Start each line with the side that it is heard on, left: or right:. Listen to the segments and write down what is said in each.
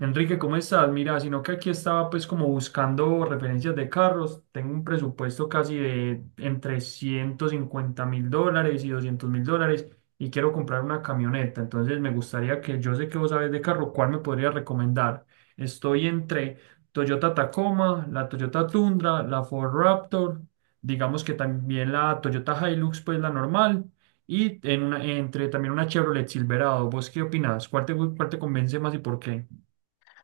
right: Enrique, ¿cómo estás? Mira, sino que aquí estaba pues como buscando referencias de carros. Tengo un presupuesto casi de entre $150,000 y $200,000 y quiero comprar una camioneta. Entonces me gustaría que yo sé que vos sabés de carro, ¿cuál me podría recomendar? Estoy entre Toyota Tacoma, la Toyota Tundra, la Ford Raptor, digamos que también la Toyota Hilux, pues la normal. Y entre también una Chevrolet Silverado. ¿Vos qué opinás? ¿Cuál te convence más y por qué?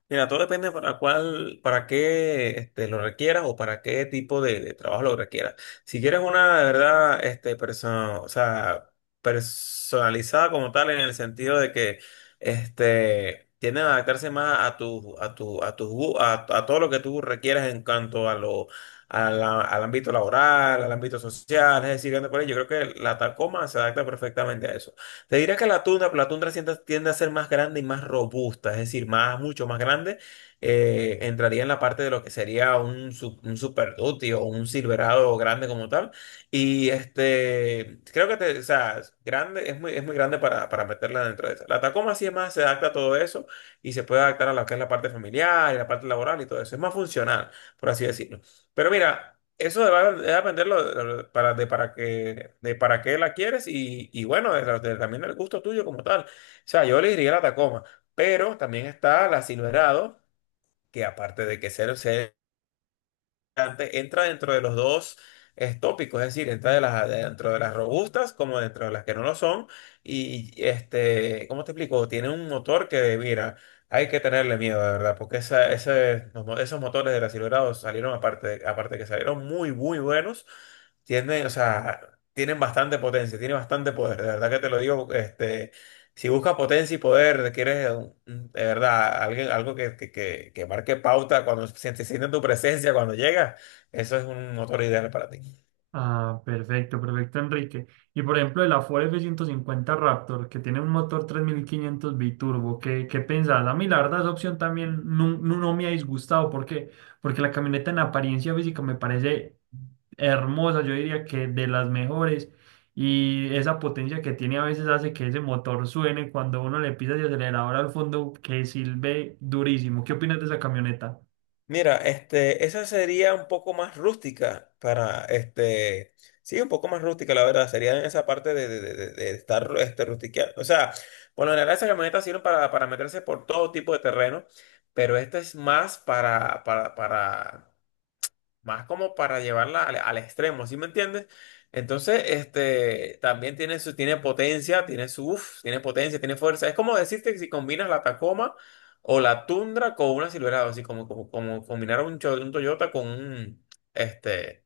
left: Mira, todo depende para cuál, para qué lo requieras o para qué tipo de trabajo lo requieras. Si quieres una, de verdad, personalizada como tal, en el sentido de que tienden a adaptarse más a tu, a tu, a tu, gu- a todo lo que tú requieras en cuanto a lo, al ámbito laboral, al ámbito social, es decir, ando por ahí, yo creo que la Tacoma se adapta perfectamente a eso. Te diría que la Tundra, pero la Tundra tiende a ser más grande y más robusta, es decir, mucho más grande. Entraría en la parte de lo que sería un Super Duty o un Silverado grande como tal. Y creo que te, o sea, es grande, es muy grande para meterla dentro de esa. La Tacoma sí se adapta a todo eso y se puede adaptar a lo que es la parte familiar y la parte laboral y todo eso. Es más funcional, por así decirlo. Pero mira, eso va a dependerlo de para que de para qué la quieres y bueno, también del gusto tuyo como tal. O sea, yo le diría la Tacoma, pero también está la Silverado, que aparte de que entra dentro de los dos tópicos, es decir, dentro de las robustas como dentro de las que no lo son. Y ¿cómo te explico? Tiene un motor que, mira, hay que tenerle miedo, de verdad, porque esa, ese- los mo- esos motores del acelerado salieron, aparte que salieron muy, muy buenos, tienen, o sea, tienen bastante potencia, tienen bastante poder, de verdad que te lo digo. Si buscas potencia y poder, quieres de verdad algo que marque pauta cuando se siente tu presencia, cuando llegas, eso es un motor ideal para ti.
right: Ah, perfecto, perfecto, Enrique. Y por ejemplo, el Afore F-150 Raptor, que tiene un motor 3500 biturbo, ¿qué pensás? A mí, la verdad, esa opción también no, no, no me ha disgustado. ¿Por qué? Porque la camioneta en apariencia física me parece hermosa, yo diría que de las mejores. Y esa potencia que tiene a veces hace que ese motor suene cuando uno le pisa el acelerador al fondo, que silbe durísimo. ¿Qué opinas de esa camioneta?
left: Mira, esa sería un poco más rústica para, sí, un poco más rústica, la verdad, sería en esa parte de estar rustiqueando. O sea, por lo general esas camionetas sirven para meterse por todo tipo de terreno, pero esta es más para más como para llevarla al extremo, ¿sí me entiendes? Entonces, también tiene potencia, tiene potencia, tiene fuerza. Es como decirte que si combinas la Tacoma o la Tundra con una Silverado, así como combinar un Toyota con este,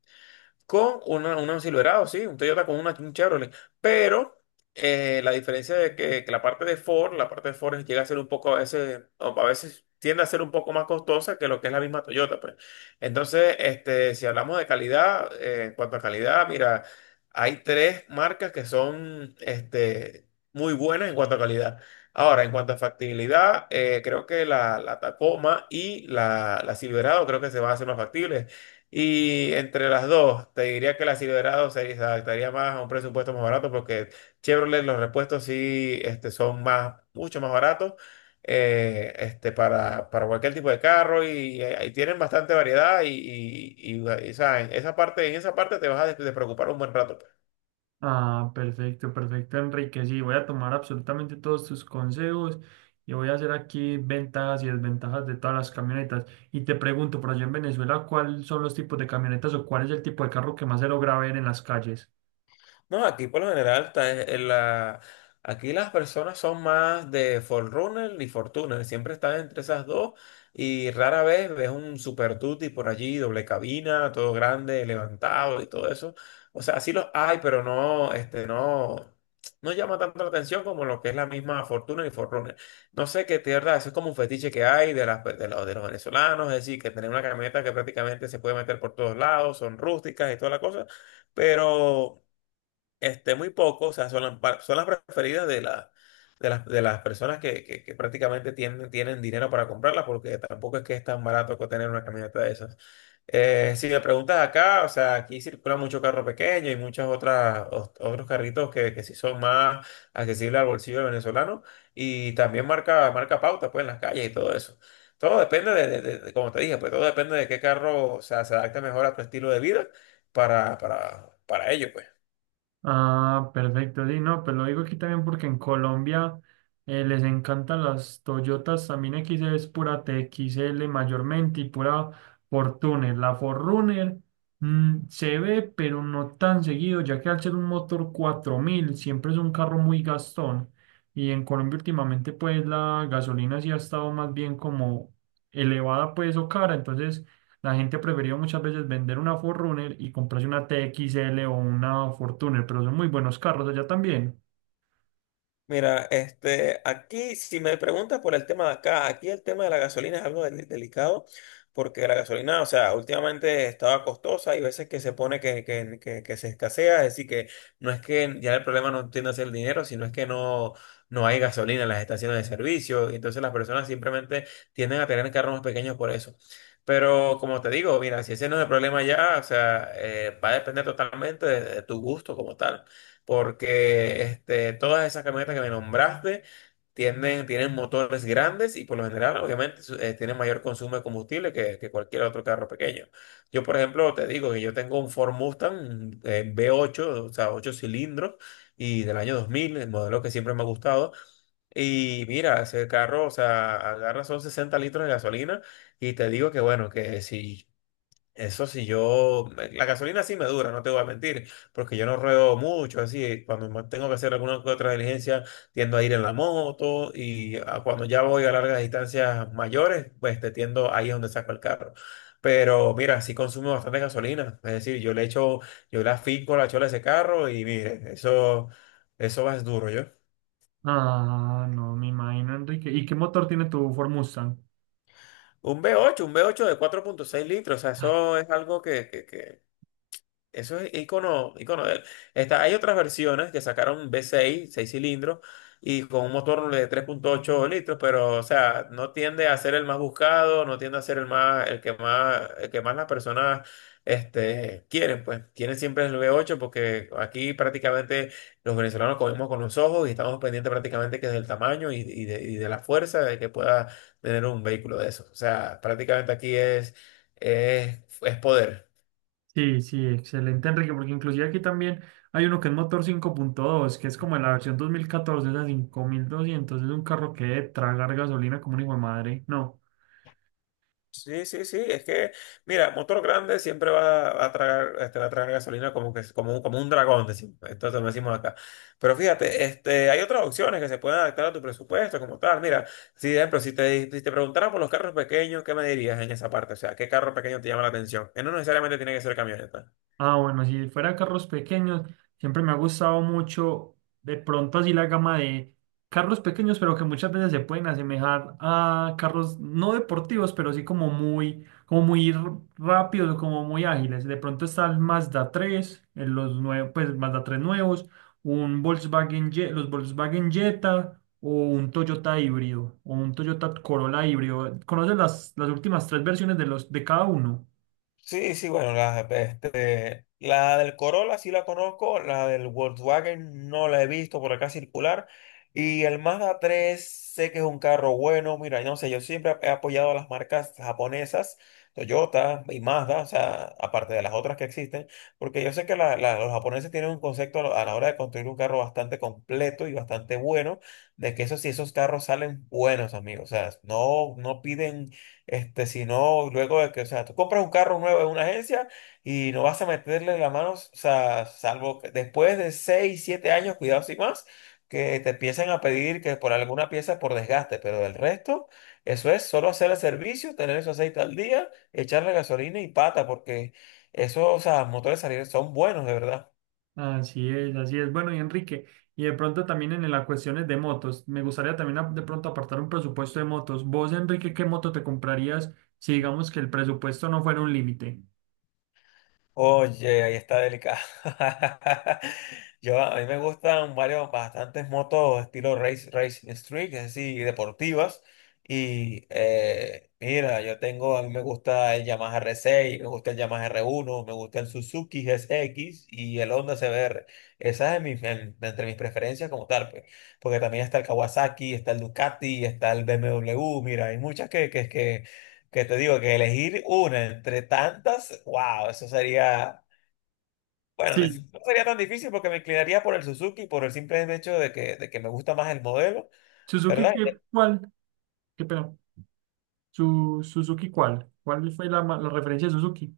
left: con una Silverado, sí, un Toyota con un Chevrolet. Pero la diferencia de que la parte de Ford llega a ser un poco a veces, o a veces tiende a ser un poco más costosa que lo que es la misma Toyota, pues. Entonces, si hablamos de calidad, en cuanto a calidad, mira, hay tres marcas que son muy buenas en cuanto a calidad. Ahora, en cuanto a factibilidad, creo que la Tacoma y la Silverado creo que se van a hacer más factibles. Y entre las dos, te diría que la Silverado se adaptaría más a un presupuesto más barato porque Chevrolet los repuestos sí son mucho más baratos para cualquier tipo de carro y, ahí tienen bastante variedad en esa parte te vas a despreocupar un buen rato.
right: Ah, perfecto, perfecto, Enrique. Sí, voy a tomar absolutamente todos tus consejos y voy a hacer aquí ventajas y desventajas de todas las camionetas. Y te pregunto, por allá en Venezuela, ¿cuáles son los tipos de camionetas o cuál es el tipo de carro que más se logra ver en las calles?
left: No, aquí por lo general está Aquí las personas son más de Forerunner y Fortuner, siempre están entre esas dos y rara vez ves un Super Tutti por allí, doble cabina, todo grande, levantado y todo eso. O sea, sí los hay, pero no, no llama tanto la atención como lo que es la misma Fortuner y Forerunner. No sé qué tierra, eso es como un fetiche que hay de los venezolanos, es decir, que tener una camioneta que prácticamente se puede meter por todos lados, son rústicas y toda la cosa, pero... Muy poco, o sea, son las preferidas de las personas que prácticamente tienen dinero para comprarlas, porque tampoco es que es tan barato que tener una camioneta de esas. Si me preguntas acá, o sea, aquí circula mucho carro pequeño y otros carritos que sí son más accesibles al bolsillo del venezolano y también marca pauta pues, en las calles y todo eso. Todo depende como te dije, pues todo depende de qué carro, o sea, se adapte mejor a tu estilo de vida para ello, pues.
right: Ah, perfecto, sí, no, pero lo digo aquí también porque en Colombia les encantan las Toyotas, también XL es pura TXL mayormente y pura Fortuner. La Fortuner se ve, pero no tan seguido, ya que al ser un motor 4000 siempre es un carro muy gastón y en Colombia últimamente pues la gasolina sí ha estado más bien como elevada pues o cara, entonces la gente prefirió muchas veces vender una 4 y comprarse una T X L o una Fortuner, pero son muy buenos carros allá también.
left: Mira, aquí, si me preguntas por el tema de acá, aquí el tema de la gasolina es algo delicado, porque la gasolina, o sea, últimamente estaba costosa y veces que se pone que se escasea, es decir, que no es que ya el problema no tiende a ser el dinero, sino es que no hay gasolina en las estaciones de servicio, y entonces las personas simplemente tienden a tener carros más pequeños por eso. Pero como te digo, mira, si ese no es el problema ya, o sea, va a depender totalmente de tu gusto como tal porque todas esas camionetas que me nombraste tienen motores grandes y por lo general, obviamente, tienen mayor consumo de combustible que cualquier otro carro pequeño. Yo, por ejemplo, te digo que yo tengo un Ford Mustang V8, o sea, 8 cilindros y del año 2000, el modelo que siempre me ha gustado. Y mira, ese carro, o sea, agarra son 60 litros de gasolina y te digo que bueno, que si eso sí, yo, la gasolina sí me dura, no te voy a mentir, porque yo no ruedo mucho, así, cuando tengo que hacer alguna que otra diligencia, tiendo a ir en la moto cuando ya voy a largas distancias mayores, pues te tiendo ahí es donde saco el carro. Pero mira, sí consumo bastante gasolina, es decir, yo le afinco la chola a ese carro y mire, eso va es duro, yo.
right: Ah, no, me imagino, Enrique. ¿Y qué motor tiene tu Ford Mustang?
left: Un V8 de 4.6 litros, o sea,
right: Ah,
left: eso es algo que Eso es icono, icono de él. Hay otras versiones que sacaron V6, seis cilindros, y con un motor de 3.8 litros, pero, o sea, no tiende a ser el más buscado, no tiende a ser el más, el que más, el que más las personas, quieren, pues. Quieren siempre el V8 porque aquí prácticamente los venezolanos comemos con los ojos y estamos pendientes prácticamente que del tamaño y de la fuerza de que pueda tener un vehículo de esos. O sea, prácticamente aquí es poder.
right: sí, sí, excelente, Enrique, porque inclusive aquí también hay uno que es motor 5.2, que es como en la versión 2014 esa 5,200, es un carro que debe tragar gasolina como un hijo de madre. No.
left: Sí, sí, sí, es que, mira, motor grande siempre va a tragar, va a tragar gasolina como un dragón, decimos, entonces lo decimos acá. Pero fíjate, hay otras opciones que se pueden adaptar a tu presupuesto como tal. Mira, si, por ejemplo, si te preguntara por los carros pequeños, ¿qué me dirías en esa parte? O sea, ¿qué carro pequeño te llama la atención? Que no necesariamente tiene que ser camioneta.
right: Ah, bueno, si fuera carros pequeños, siempre me ha gustado mucho, de pronto así la gama de carros pequeños, pero que muchas veces se pueden asemejar a carros no deportivos, pero sí como muy rápidos, como muy ágiles. De pronto está el Mazda 3, los nuevos, pues Mazda 3 nuevos, un Volkswagen, los Volkswagen Jetta o un Toyota híbrido o un Toyota Corolla híbrido. ¿Conoces las últimas tres versiones de los de cada uno?
left: Sí, sí, bueno, la del Corolla sí la conozco, la del Volkswagen no la he visto por acá circular y el Mazda 3 sé que es un carro bueno, mira, yo no sé, yo siempre he apoyado a las marcas japonesas, Toyota y Mazda, o sea, aparte de las otras que existen, porque yo sé que los japoneses tienen un concepto a la hora de construir un carro bastante completo y bastante bueno, de que eso sí, esos carros salen buenos, amigos, o sea, no piden si no, luego de que, o sea, tú compras un carro nuevo en una agencia y no vas a meterle las manos, o sea, salvo que después de 6 7 años, cuidado sin más, que te empiezan a pedir que por alguna pieza por desgaste, pero del resto, eso es solo hacer el servicio, tener ese aceite al día, echarle gasolina y pata, porque esos, o sea, motores salieron son buenos, de verdad.
right: Así es, así es. Bueno, y Enrique, y de pronto también en las cuestiones de motos, me gustaría también de pronto apartar un presupuesto de motos. Vos, Enrique, ¿qué moto te comprarías si digamos que el presupuesto no fuera un límite?
left: Oye, ahí está delicado. Yo, a mí me gustan bastantes motos estilo race, race street, es decir, deportivas. Y mira, a mí me gusta el Yamaha R6, me gusta el Yamaha R1, me gusta el Suzuki GSX y el Honda CBR. Esa es entre mis preferencias como tal, pues. Porque también está el Kawasaki, está el Ducati, está el BMW. Mira, hay muchas que te digo que elegir una entre tantas, wow, eso sería, bueno, no
right: Sí.
left: sería tan difícil porque me inclinaría por el Suzuki por el simple hecho de que me gusta más el modelo,
right: Suzuki,
left: ¿verdad?
right: ¿qué, cuál? ¿Qué pena? Suzuki, ¿cuál? ¿Cuál fue la referencia de Suzuki?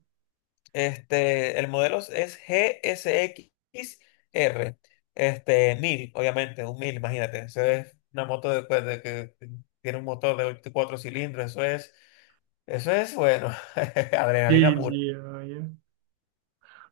left: El modelo es GSX-R, 1000 obviamente, un 1000 imagínate. Eso es una moto de que tiene un motor de 4 cilindros, eso es, bueno, adrenalina
right: Sí, sí, ah, ya.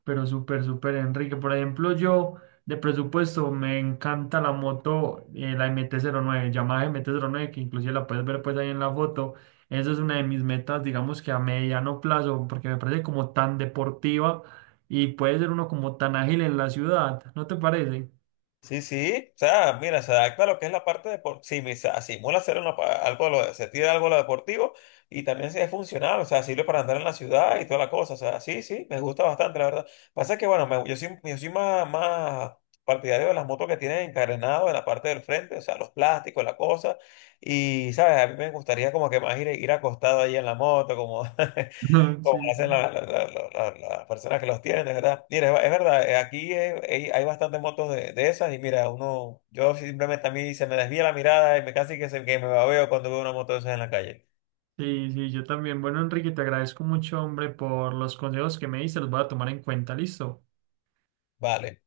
right: Pero súper, súper, Enrique. Por ejemplo, yo de presupuesto me encanta la moto, la MT-09, Yamaha M T cero nueve que inclusive la puedes ver pues ahí en la foto. Esa es una de mis metas, digamos que a mediano plazo, porque me parece como tan deportiva y puede ser uno como tan ágil en la ciudad, ¿no te parece?
left: Sí, sí, o sea, mira, se adapta a lo que es la parte deportiva, simula hacer algo, se tira algo a lo deportivo y también sí es funcional, o sea, sirve para andar en la ciudad y toda la cosa, o sea, sí, sí, me gusta bastante, la verdad. Pasa que, bueno, yo soy más partidario de las motos que tienen encarenado en la parte del frente, o sea, los plásticos, la cosa, y, ¿sabes? A mí me gustaría como que más ir acostado ahí en la moto, como, como hacen las personas que los tienen, de verdad. Mira, es verdad, aquí hay bastantes motos de esas y mira, yo simplemente a mí se me desvía la mirada y me casi que, que me babeo cuando veo una moto de esas en la calle.
right: Sí, sí, sí, yo también. Bueno, Enrique, te agradezco mucho, hombre, por los consejos que me diste, los voy a tomar en cuenta, ¿listo?
left: Vale.